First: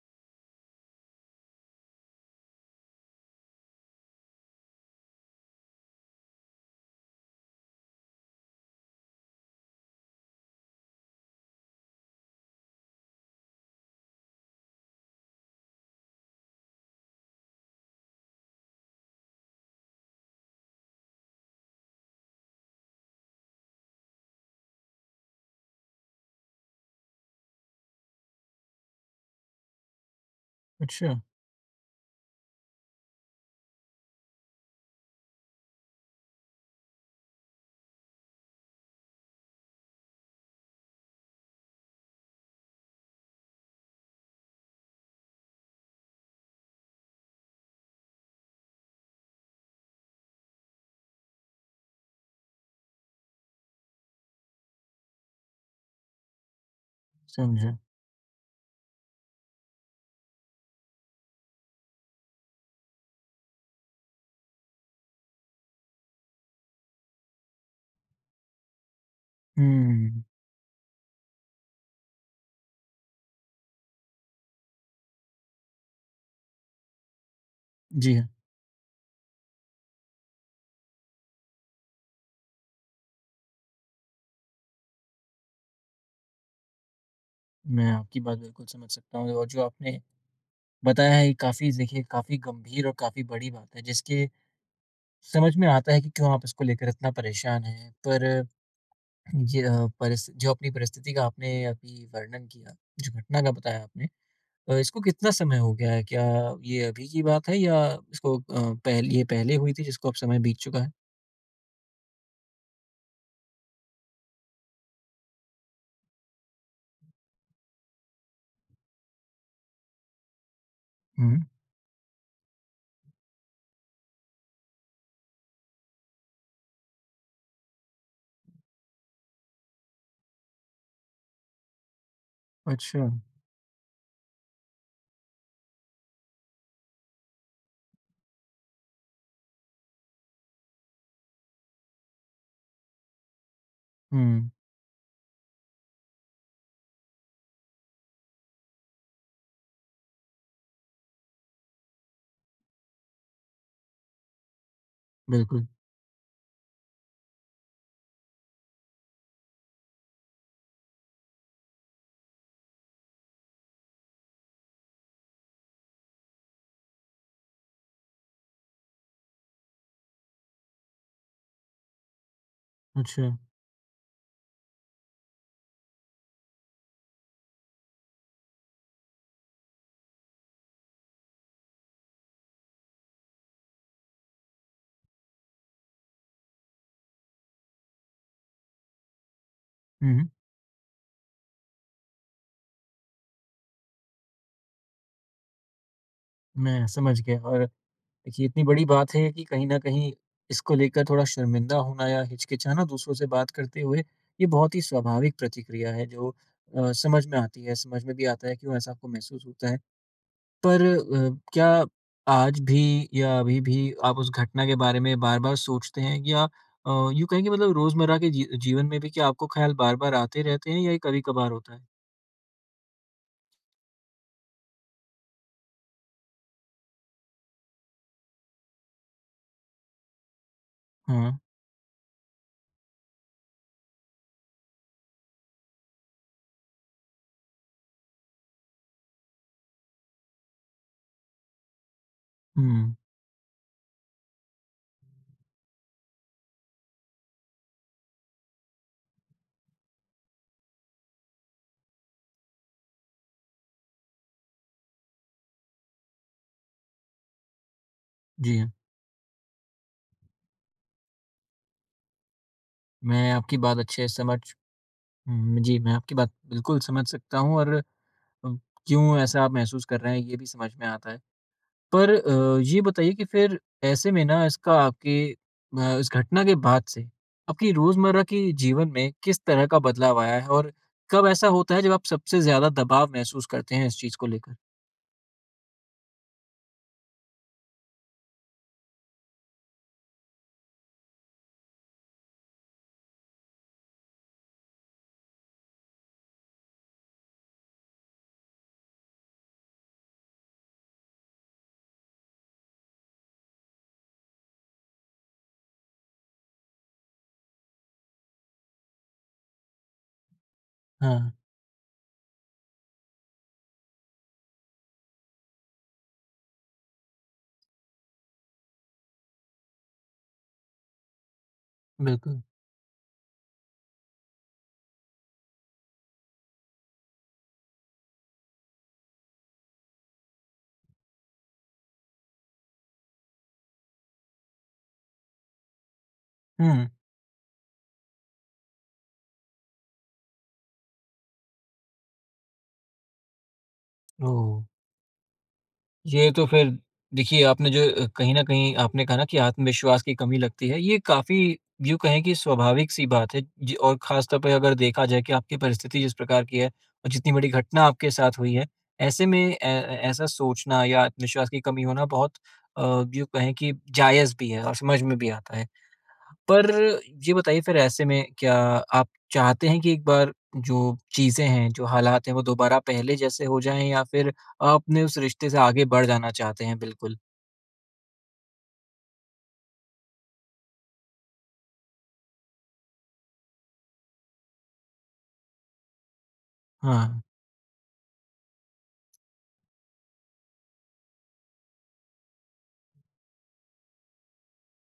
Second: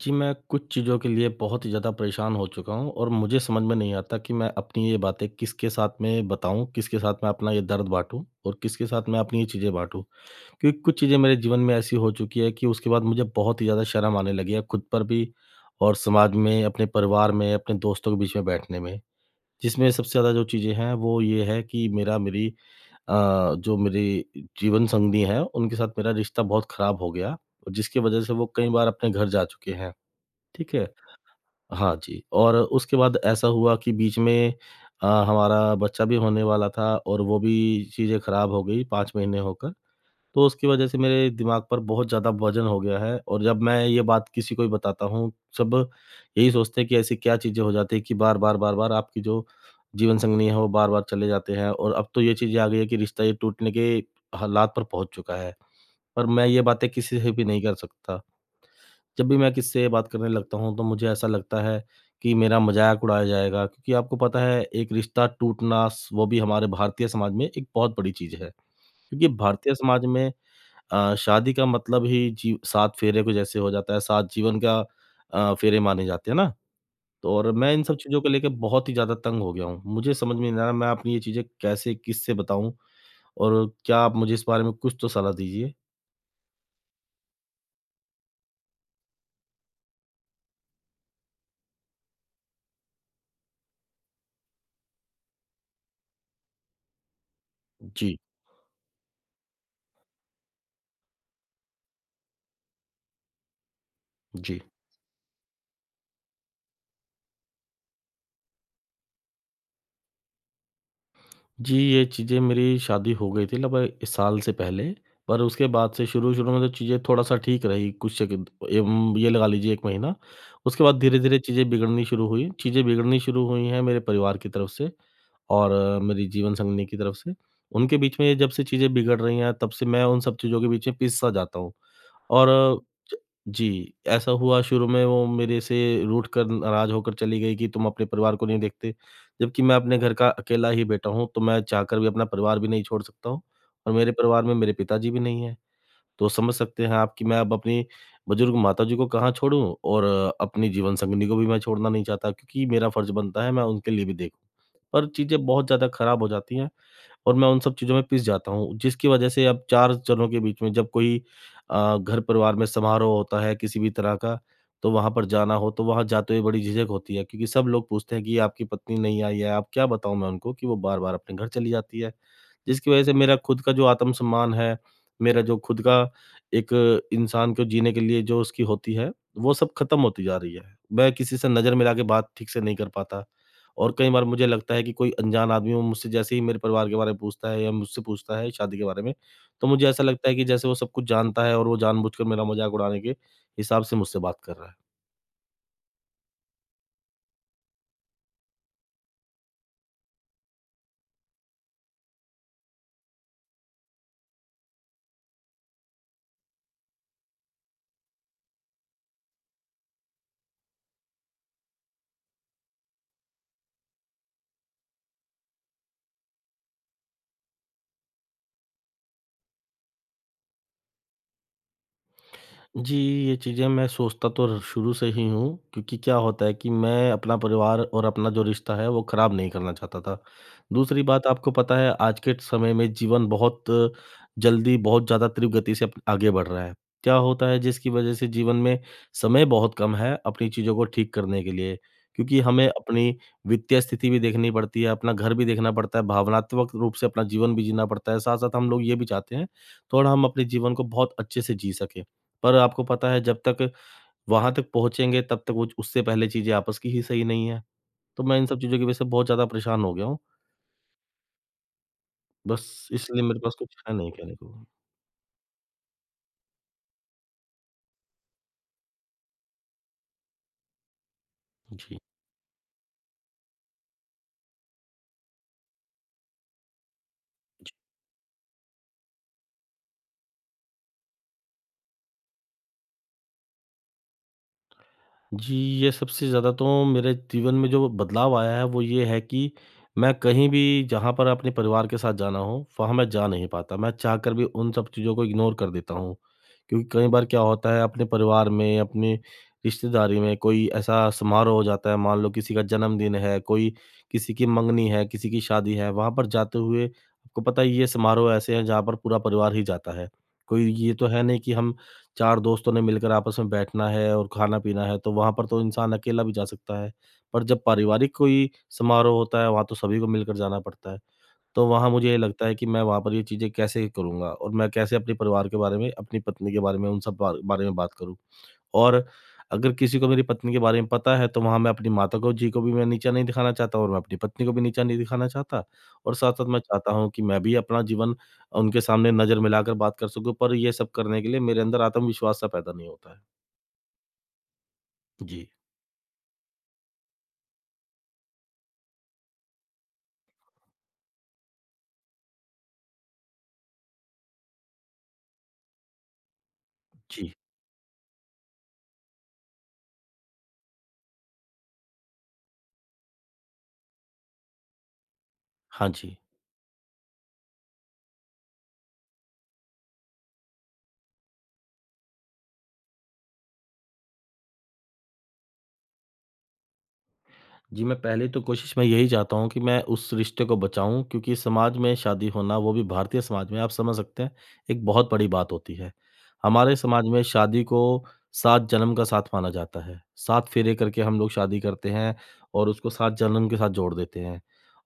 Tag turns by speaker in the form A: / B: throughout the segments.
A: जी, मैं कुछ चीज़ों के लिए बहुत ही ज़्यादा परेशान हो चुका हूँ और मुझे समझ में नहीं आता कि मैं अपनी ये बातें किसके साथ में बताऊँ, किसके साथ मैं अपना ये दर्द बाँटूँ और किसके साथ मैं अपनी ये चीज़ें बाँटूँ। क्योंकि कुछ चीज़ें मेरे जीवन में ऐसी हो चुकी है कि उसके बाद मुझे बहुत ही ज़्यादा शर्म आने लगी है खुद पर भी और समाज में, अपने परिवार में, अपने दोस्तों के बीच में बैठने में। जिसमें सबसे ज़्यादा जो चीज़ें हैं वो ये है कि अ, जो मेरी जीवन संगिनी है, उनके साथ मेरा रिश्ता बहुत खराब हो गया और जिसकी वज़ह से वो कई बार अपने घर जा चुके हैं। ठीक है?
B: अच्छा,
A: हाँ जी, और उसके बाद ऐसा हुआ कि बीच में हमारा बच्चा भी होने वाला था और वो भी चीज़ें खराब हो गई 5 महीने होकर। तो उसकी वजह से मेरे दिमाग पर बहुत ज़्यादा वज़न हो गया है और जब मैं ये बात किसी को भी बताता हूँ, सब यही सोचते हैं कि ऐसी क्या चीज़ें हो जाती हैं कि बार-बार, बार-बार आपकी जो जीवन संगिनी है, वो बार-बार चले जाते हैं और अब तो ये चीज़ें आ गई है कि रिश्ता ये टूटने के हालात पर पहुँच चुका है। पर मैं ये बातें किसी से भी नहीं कर
B: समझा।
A: सकता। जब भी मैं किससे बात करने लगता हूँ तो मुझे ऐसा लगता है कि मेरा मज़ाक उड़ाया जाएगा क्योंकि आपको पता है एक रिश्ता टूटना स वो भी हमारे भारतीय समाज में एक बहुत बड़ी चीज़ है। क्योंकि भारतीय समाज
B: हुँ,
A: में शादी का मतलब ही जी 7 फेरे को जैसे हो जाता है, 7 जीवन का फेरे माने जाते हैं ना? तो और मैं इन सब
B: जी
A: चीज़ों
B: हाँ,
A: को लेके बहुत ही ज़्यादा तंग हो गया हूँ। मुझे समझ में नहीं आ रहा मैं अपनी ये चीज़ें कैसे किससे बताऊँ और क्या आप मुझे इस बारे में कुछ तो सलाह दीजिए?
B: मैं आपकी बात बिल्कुल समझ सकता हूँ और जो आपने बताया है ये काफ़ी देखिए काफ़ी गंभीर और काफ़ी बड़ी बात है जिसके समझ में आता है कि क्यों आप इसको लेकर इतना परेशान हैं।
A: जी,
B: पर ये अ, परिस जो अपनी परिस्थिति का आपने अभी वर्णन किया, जो घटना का बताया आपने
A: जी।
B: इसको कितना समय हो गया है? क्या ये अभी की बात है या इसको पहले हुई थी जिसको अब समय बीत चुका है?
A: जी, ये चीज़ें मेरी शादी हो गई थी लगभग 1 साल से पहले, पर उसके बाद से शुरू-शुरू में तो चीज़ें थोड़ा-सा ठीक रही, कुछ सेकंड एम ये लगा लीजिए 1 महीना। उसके बाद धीरे-धीरे
B: हुँ,
A: चीज़ें बिगड़नी शुरू हुई हैं मेरे परिवार की तरफ से और मेरी जीवन संगिनी की तरफ से। उनके बीच में ये जब से चीज़ें बिगड़ रही हैं, तब से मैं उन सब चीज़ों के बीच में पिसता जाता हूँ। और
B: अच्छा।
A: ज जी, ऐसा हुआ शुरू में वो मेरे से रूठ कर नाराज़ होकर चली गई कि तुम अपने परिवार को नहीं देखते, जबकि मैं अपने घर का अकेला ही बेटा हूँ, तो मैं चाहकर भी अपना परिवार भी नहीं छोड़ सकता हूँ और मेरे परिवार
B: हुँ,
A: में मेरे पिताजी भी नहीं हैं। तो समझ सकते हैं आप कि मैं अब अपनी बुजुर्ग माताजी को कहाँ छोड़ूँ और अपनी जीवन संगिनी को भी मैं छोड़ना नहीं चाहता क्योंकि मेरा फर्ज़ बनता है मैं उनके लिए भी देखूँ। पर चीज़ें बहुत
B: बिल्कुल।
A: ज़्यादा खराब हो जाती हैं। और मैं उन सब चीज़ों में पिस जाता हूँ, जिसकी वजह से अब 4 जनों के बीच में जब कोई घर-परिवार में समारोह होता है किसी भी तरह का, तो वहाँ पर जाना हो, तो वहाँ जाते हुए बड़ी झिझक होती है क्योंकि सब लोग पूछते हैं कि, ये "आपकी पत्नी नहीं आई है।" अब क्या बताऊँ मैं उनको कि वो बार-बार अपने घर चली जाती है। जिसकी वजह से
B: अच्छा।
A: मेरा खुद का जो आत्मसम्मान है, मेरा जो खुद का एक इंसान को जीने के लिए जो उसकी होती है, वो सब खत्म होती जा रही है। मैं किसी से नज़र मिला के बात ठीक से नहीं कर पाता और कई बार मुझे लगता है कि कोई अनजान आदमी वो मुझसे जैसे ही मेरे परिवार के बारे में पूछता है या मुझसे पूछता है शादी के बारे में, तो मुझे ऐसा
B: हुँ,
A: लगता
B: हुँ,
A: है कि जैसे वो सब कुछ जानता है और वो जानबूझकर मेरा मज़ाक उड़ाने के हिसाब से मुझसे बात कर रहा है।
B: मैं समझ गया और देखिए, इतनी बड़ी बात है कि कहीं न कहीं इसको लेकर थोड़ा शर्मिंदा होना या हिचकिचाना दूसरों से बात करते हुए, ये बहुत ही स्वाभाविक प्रतिक्रिया है जो समझ में आती है, समझ में भी आता है क्यों ऐसा आपको महसूस होता है। पर क्या आज भी या अभी भी आप उस घटना के बारे में बार-बार सोचते हैं या यूँ कहें कि मतलब रोज़मर्रा के जीवन में भी क्या आपको ख़्याल बार-बार आते रहते हैं या ये कभी-कभार होता है?
A: जी, ये चीज़ें मैं सोचता तो शुरू से ही हूँ क्योंकि क्या होता है कि मैं अपना परिवार और अपना जो रिश्ता है वो ख़राब नहीं करना चाहता था। दूसरी बात
B: हाँ।
A: आपको पता है आज के समय में जीवन बहुत जल्दी, बहुत ज़्यादा तीव्र गति से आगे बढ़ रहा है। क्या होता है जिसकी वज़ह से जीवन में समय बहुत कम है अपनी चीज़ों को ठीक करने के लिए क्योंकि हमें
B: हुँ।
A: अपनी वित्तीय स्थिति भी देखनी पड़ती है, अपना घर भी देखना पड़ता है, भावनात्मक रूप से अपना जीवन भी जीना पड़ता है। साथ-साथ हम लोग ये भी चाहते हैं थोड़ा हम अपने जीवन को बहुत अच्छे से जी सकें। पर आपको पता है जब तक वहाँ तक पहुँचेंगे तब तक वो उससे पहले चीज़ें आपस की ही सही नहीं है। तो मैं इन
B: जी
A: सब
B: हाँ।
A: चीज़ों की वज़ह से बहुत ज़्यादा परेशान हो गया हूँ। बस इसलिए
B: मैं
A: मेरे पास
B: आपकी
A: कुछ
B: बात
A: है
B: अच्छे
A: नहीं
B: से
A: कहने
B: समझ
A: को।
B: हुँ, जी, मैं आपकी बात बिल्कुल समझ सकता हूँ और अ, क्यों ऐसा आप महसूस कर रहे हैं ये भी समझ में आता है।
A: जी।
B: पर ये बताइए कि फिर ऐसे में ना इस घटना के बाद से आपकी रोज़मर्रा के जीवन में किस तरह का बदलाव आया है? और कब ऐसा होता है जब आप सबसे ज़्यादा दबाव महसूस करते हैं इस चीज़ को लेकर?
A: जी, ये सबसे ज़्यादा तो मेरे जीवन में जो बदलाव आया है वो ये है कि मैं कहीं भी जहाँ पर अपने परिवार के साथ जाना हो, वहाँ मैं जा नहीं पाता। मैं चाहकर भी उन सब चीज़ों को इग्नोर कर देता हूँ। क्योंकि कई बार क्या होता है अपने परिवार में, अपनी रिश्तेदारी में कोई ऐसा समारोह हो जाता है, मान लो किसी का जन्मदिन है, कोई किसी की मंगनी है, किसी की शादी है, वहाँ पर जाते हुए आपको पता है ये समारोह ऐसे हैं जहाँ पर पूरा परिवार ही जाता है। कोई ये तो है
B: हाँ,
A: नहीं कि हम 4 दोस्तों ने मिलकर आपस में बैठना है और खाना-पीना है, तो वहाँ पर तो इंसान अकेला भी जा सकता है। पर जब पारिवारिक कोई समारोह होता है, वहाँ तो सभी को मिलकर जाना पड़ता है। तो वहाँ मुझे ये
B: बिल्कुल।
A: लगता है कि मैं वहाँ पर ये चीज़ें कैसे करूँगा और मैं कैसे अपने परिवार के बारे में, अपनी पत्नी के बारे में, उन सब बारे में बात करूँ। और अगर किसी को मेरी पत्नी के बारे में पता है, तो वहाँ मैं अपनी माता को जी को भी मैं नीचा नहीं दिखाना चाहता और मैं अपनी पत्नी को भी नीचा नहीं दिखाना चाहता और साथ-साथ मैं
B: हुँ।
A: चाहता हूँ कि मैं भी अपना जीवन उनके सामने नज़र मिलाकर बात कर सकूँ, पर ये सब करने के लिए मेरे अंदर आत्मविश्वास सा पैदा नहीं होता है।
B: ओह!
A: जी,
B: ये तो फिर देखिए कहीं न कहीं आपने कहा ना कि आत्मविश्वास की कमी लगती है, ये काफ़ी यूँ कहें कि स्वाभाविक-सी बात है जी और ख़ास तौर पे अगर देखा जाए कि आपकी परिस्थिति जिस प्रकार की है और
A: जी।
B: जितनी बड़ी घटना आपके साथ हुई है, ऐसे में ऐ ऐसा सोचना या आत्मविश्वास की कमी होना बहुत यूँ कहें कि जायज़ भी है और समझ में भी आता है।
A: हाँ जी।
B: पर ये बताइए फिर ऐसे में क्या आप चाहते हैं कि एक बार जो चीज़ें हैं, जो हालात हैं वो दोबारा पहले जैसे हो जाएँ या फिर आप अपने उस रिश्ते से आगे बढ़ जाना चाहते हैं बिल्कुल?
A: जी, मैं पहले तो कोशिश मैं यही चाहता हूँ कि मैं उस रिश्ते को बचाऊँ क्योंकि समाज में शादी होना वो भी भारतीय समाज में आप समझ सकते हैं, एक बहुत बड़ी बात होती है। हमारे समाज
B: हाँ,
A: में शादी को 7 जन्म का साथ माना जाता है। 7 फेरे करके हम लोग शादी करते हैं और उसको 7 जन्म के साथ जोड़ देते हैं।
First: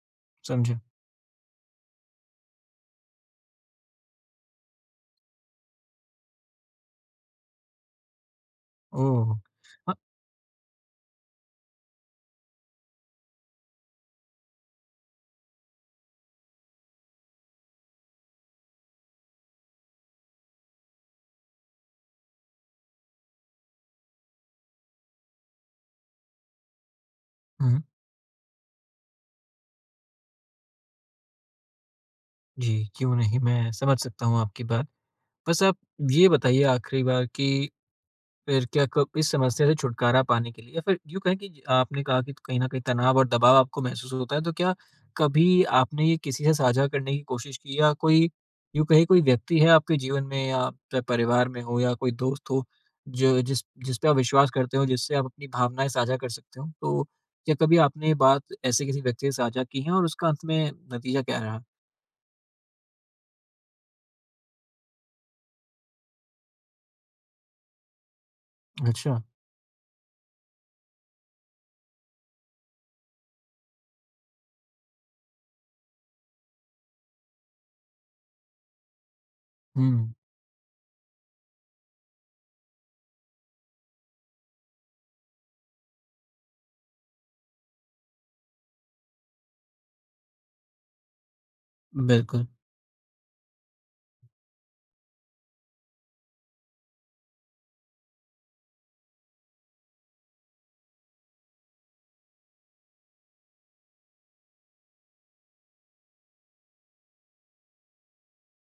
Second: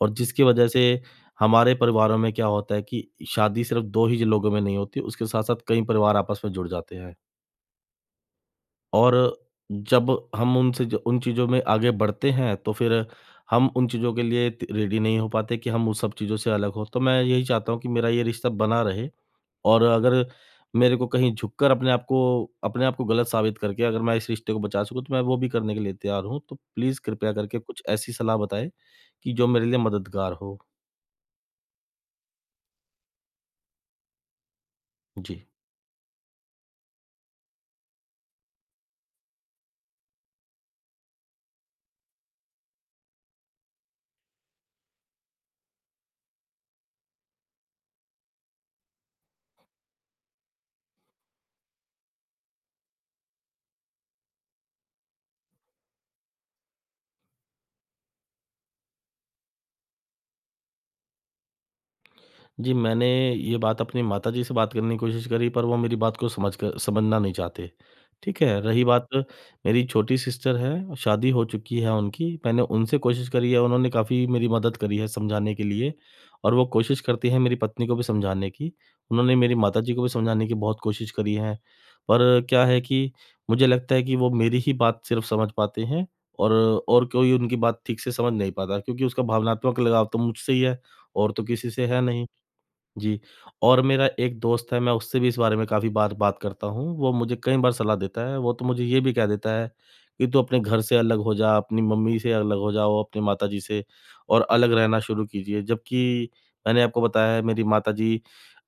A: और जिसकी वजह
B: समझा।
A: से हमारे परिवारों में क्या होता है कि शादी सिर्फ़ 2 ही ज लोगों में नहीं होती, उसके साथ-साथ कई परिवार आपस में जुड़ जाते हैं। और
B: ओह! अ,
A: जब हम उनसे ज उन चीज़ों में आगे बढ़ते हैं, तो फिर हम उन चीज़ों के लिए त रेडी नहीं हो पाते कि हम उस सब चीज़ों से अलग हों। तो मैं यही चाहता हूँ कि मेरा ये रिश्ता बना रहे और अगर मेरे को कहीं झुककर अपने आप को गलत साबित करके अगर मैं इस रिश्ते को बचा सकूँ, तो मैं वो भी करने के लिए तैयार हूँ। तो प्लीज़ कृपया करके
B: हुँ,
A: कुछ ऐसी सलाह बताएँ कि जो मेरे लिए मददगार हो।
B: जी, क्यों नहीं मैं समझ सकता हूँ आपकी बात।
A: जी।
B: बस आप ये बताइए आखिरी बार कि फिर क्या कब इस समस्या से छुटकारा पाने के लिए या फिर यूँ कहें कि आपने कहा कि कहीं न कहीं तनाव और दबाव आपको महसूस होता है, तो क्या कभी आपने ये किसी से साझा करने की कोशिश की या कोई यूँ कहें कोई व्यक्ति है आपके जीवन में या चाहे परिवार में हो या कोई दोस्त हो, जो जिस जिस पे आप विश्वास करते हो, जिससे आप अपनी भावनाएँ साझा कर सकते हो? तो क्या कभी आपने ये बात ऐसे किसी व्यक्ति से साझा की है और उसका अंत में नतीजा क्या रहा?
A: जी, मैंने ये बात अपनी माताजी से बात करने की कोशिश करी पर वो मेरी बात को समझ कर समझना नहीं चाहते। ठीक है, रही बात
B: अच्छा।
A: मेरी छोटी सिस्टर है, शादी हो चुकी है उनकी, मैंने उनसे कोशिश करी है, उन्होंने काफ़ी मेरी मदद करी है समझाने के लिए और वो कोशिश करती हैं मेरी पत्नी को भी समझाने की। उन्होंने मेरी माताजी को भी
B: हुँ।
A: समझाने की बहुत कोशिश करी है, पर क्या है कि मुझे लगता है कि वो मेरी ही बात सिर्फ़ समझ पाते हैं और कोई उनकी बात ठीक से समझ नहीं पाता क्योंकि उसका भावनात्मक लगाव तो मुझसे ही है और तो किसी से है नहीं।
B: बिल्कुल।
A: जी, और मेरा एक दोस्त है, मैं उससे भी इस बारे में काफ़ी बार बात करता हूँ, वो मुझे कई बार सलाह देता है, वो तो मुझे ये भी कह देता है कि तू अपने घर से अलग हो जा, अपनी मम्मी से अलग हो जाओ, अपनी माताजी से और अलग रहना शुरू कीजिए। जबकि मैंने आपको बताया है मेरी माताजी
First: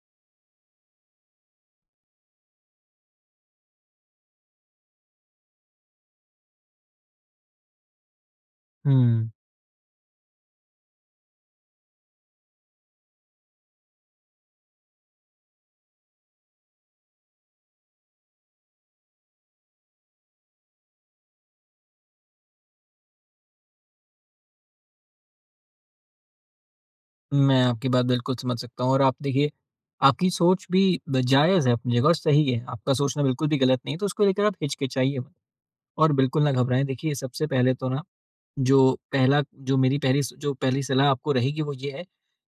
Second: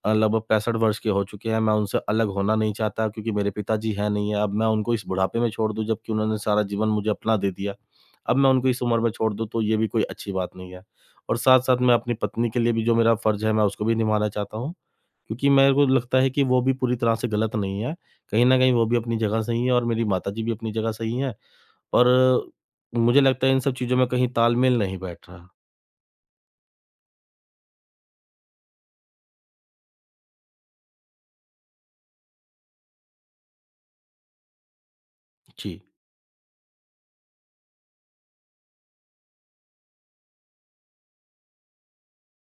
A: लगभग 65 वर्ष के हो चुके हैं, मैं उनसे अलग होना नहीं चाहता क्योंकि मेरे पिताजी हैं नहीं, है। अब मैं उनको इस बुढ़ापे में छोड़ दूँ जबकि उन्होंने सारा जीवन मुझे अपना दे दिया। अब मैं उनको इस उम्र में
B: हुँ।
A: छोड़ दूँ तो ये भी कोई अच्छी बात नहीं है। और साथ-साथ मैं अपनी पत्नी के लिए भी जो मेरा फ़र्ज़ है मैं उसको भी निभाना चाहता हूँ, क्योंकि मेरे को लगता है कि वो भी पूरी तरह से गलत नहीं है। कहीं न कहीं वो भी अपनी जगह सही है और मेरी माताजी भी अपनी जगह सही हैं और मुझे लगता है इन सब चीज़ों में कहीं तालमेल नहीं बैठ रहा।
B: मैं आपकी बात बिल्कुल समझ सकता हूँ और आप देखिए, आपकी सोच भी ब जायज़ है अपनी जगह और सही है। आपका सोचना बिल्कुल भी गलत नहीं है, तो उसको लेकर आप हिचकिचाइए मत
A: जी,
B: और बिल्कुल ना घबराएँ। देखिए, सबसे पहले तो ना जो पहला जो मेरी पहली स जो पहली सलाह आपको रहेगी वो ये है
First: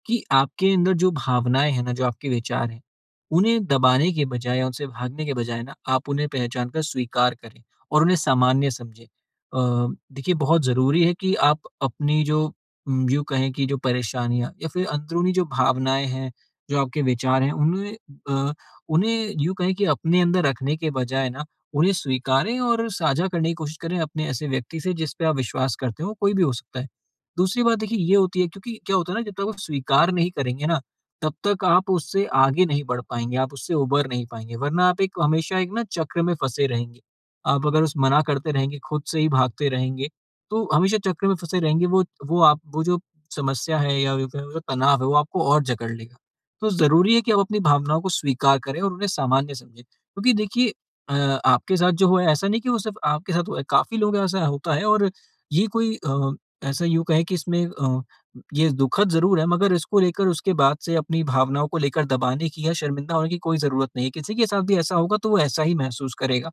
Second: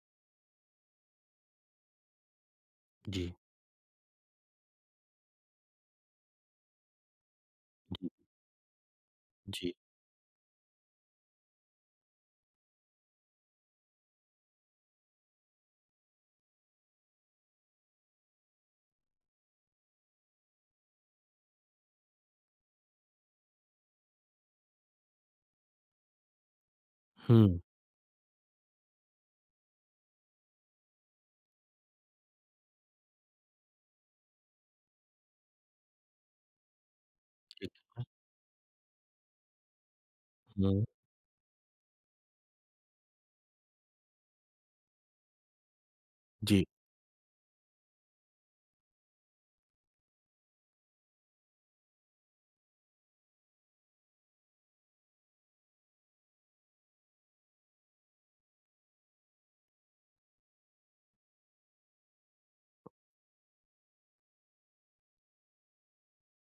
B: कि आपके अंदर जो भावनाएँ हैं ना, जो आपके विचार हैं,
A: जी,
B: उन्हें दबाने के बजाय या उनसे भागने के बजाय ना, आप उन्हें पहचान कर स्वीकार करें और उन्हें सामान्य समझें।
A: जी।
B: देखिए बहुत ज़रूरी है कि आप अपनी यूँ कहें कि जो परेशानियाँ या फिर अंदरूनी जो भावनाएँ हैं, जो आपके विचार हैं, अ, उन्हें यूँ कहें कि अपने अंदर रखने के बजाय ना, उन्हें स्वीकारें और साझा करने की कोशिश करें अपने ऐसे व्यक्ति से जिस पे आप विश्वास करते हो, कोई भी हो सकता है।
A: हुँ,
B: दूसरी बात देखिए ये होती है क्योंकि क्या होता है ना जब तक आप स्वीकार नहीं करेंगे ना तब तक आप उससे आगे नहीं बढ़ पाएँगे, आप उससे उबर नहीं पाएँगे वरना आप एक ना चक्र में फँसे रहेंगे। आप
A: ठीक।
B: अगर उस मना करते रहेंगे, खुद से ही भागते रहेंगे, तो
A: हुँ।
B: हमेशा चक्र में फँसे रहेंगे वो जो समस्या है या यूँ कहें वो जो तनाव है वो आपको और जकड़ लेगा।
A: जी,
B: तो ज़रूरी है कि आप अपनी भावनाओं को स्वीकार करें और उन्हें सामान्य समझें। क्योंकि देखिए अ, आपके साथ जो हुआ है ऐसा नहीं कि वो सिर्फ़ आपके साथ हुआ है, काफ़ी लोगों के साथ ऐसा होता है और ये कोई अ ऐसा यूँ कहें कि इसमें ये दुखद ज़रूर है मगर इसको लेकर उसके बाद से अपनी भावनाओं को लेकर दबाने की या शर्मिंदा होने की कोई ज़रूरत नहीं है। किसी के साथ भी ऐसा होगा तो वो ऐसा ही महसूस करेगा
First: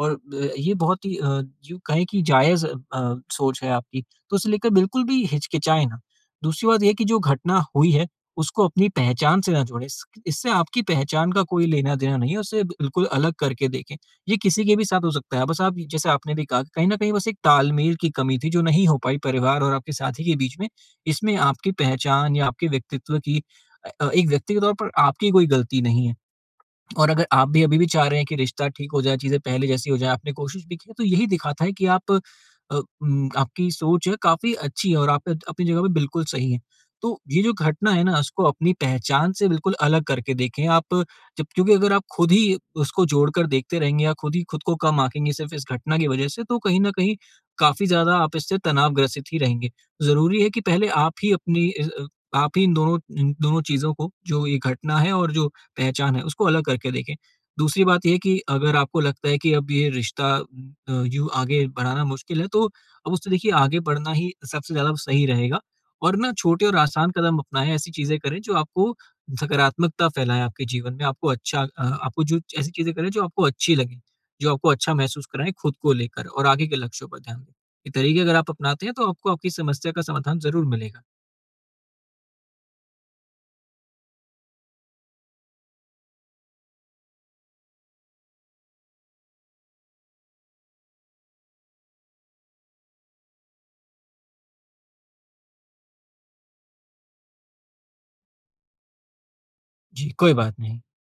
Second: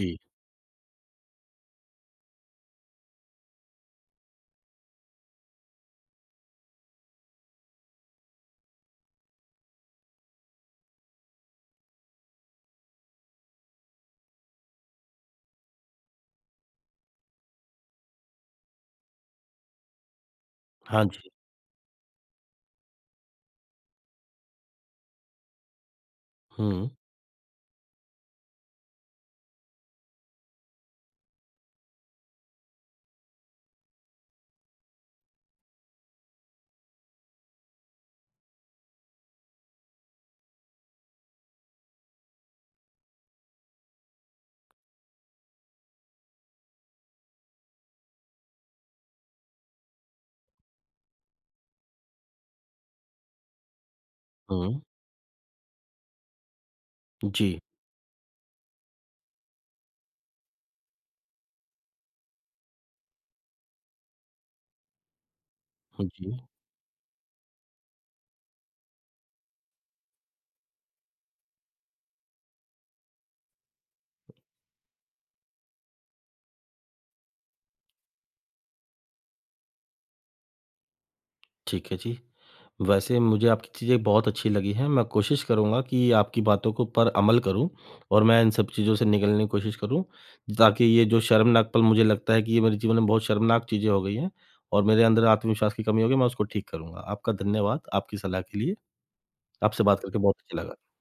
B: और ये बहुत ही यूँ कहें कि जायज़ सोच है आपकी, तो उसे लेकर बिल्कुल भी हिचकिचाएँ ना। दूसरी बात ये कि जो घटना हुई है, उसको अपनी पहचान से ना जोड़ें। इस इससे आपकी पहचान का कोई लेना-देना नहीं है, उसे बिल्कुल अलग करके देखें। ये किसी के भी साथ हो सकता है। बस आप जैसे आपने भी कहा कि कहीं न कहीं बस एक तालमेल की कमी थी जो नहीं हो पाई परिवार और आपके साथी के बीच में।
A: हाँ जी।
B: इसमें आपकी पहचान या आपके व्यक्तित्व की एक व्यक्ति के तौर पर आपकी कोई गलती नहीं है।
A: हुँ,
B: और अगर आप भी अभी भी चाह रहे हैं कि रिश्ता ठीक हो जाए, चीज़ें पहले जैसी हो जाएँ, आपने कोशिश भी की है, तो यही दिखाता है कि अ, आपकी सोच है काफ़ी अच्छी है और आप अपनी जगह पे बिल्कुल सही हैं। तो ये जो घटना है ना, उसको अपनी पहचान से बिल्कुल अलग करके देखें। आप जब क्योंकि अगर आप खुद ही उसको जोड़कर देखते रहेंगे या खुद ही खुद को कम आँकेंगे सिर्फ़ इस घटना की वजह से, तो कहीं न कहीं काफ़ी ज़्यादा आप इससे तनावग्रसित ही रहेंगे। ज़रूरी है कि पहले आप ही इन दोनों चीज़ों को, जो ये
A: हुँ।
B: घटना है और जो पहचान है, उसको अलग करके देखें।
A: जी,
B: दूसरी बात ये है कि अगर आपको लगता है कि अब ये रिश्ता यूँ आगे बढ़ाना मुश्किल है, तो अब उससे देखिए आगे बढ़ना ही सबसे ज़्यादा सही रहेगा और
A: जी।
B: ना छोटे और आसान कदम अपनाएँ, ऐसी चीज़ें करें जो आपको सकारात्मकता फैलाएँ आपके जीवन में, आपको जो ऐसी चीज़ें करें जो आपको अच्छी लगें, जो आपको अच्छा महसूस कराएँ खुद को लेकर और आगे के लक्ष्यों पर ध्यान दें। ये तरीके अगर आप अपनाते हैं, तो आपको आपकी समस्या का समाधान ज़रूर मिलेगा।
A: ठीक है जी। वैसे मुझे आपकी चीज़ें बहुत अच्छी लगी हैं, मैं कोशिश करूँगा कि आपकी बातों को पर अमल करूँ और मैं इन सब चीज़ों से निकलने की कोशिश करूँ, ताकि ये जो शर्मनाक पल मुझे लगता है कि ये मेरे जीवन में बहुत शर्मनाक चीज़ें हो गई हैं और मेरे अंदर आत्मविश्वास की कमी हो गई, मैं उसको ठीक करूँगा। आपका धन्यवाद आपकी सलाह के लिए, आपसे बात
B: जी,
A: करके
B: कोई
A: बहुत
B: बात
A: अच्छा
B: नहीं।
A: लगा।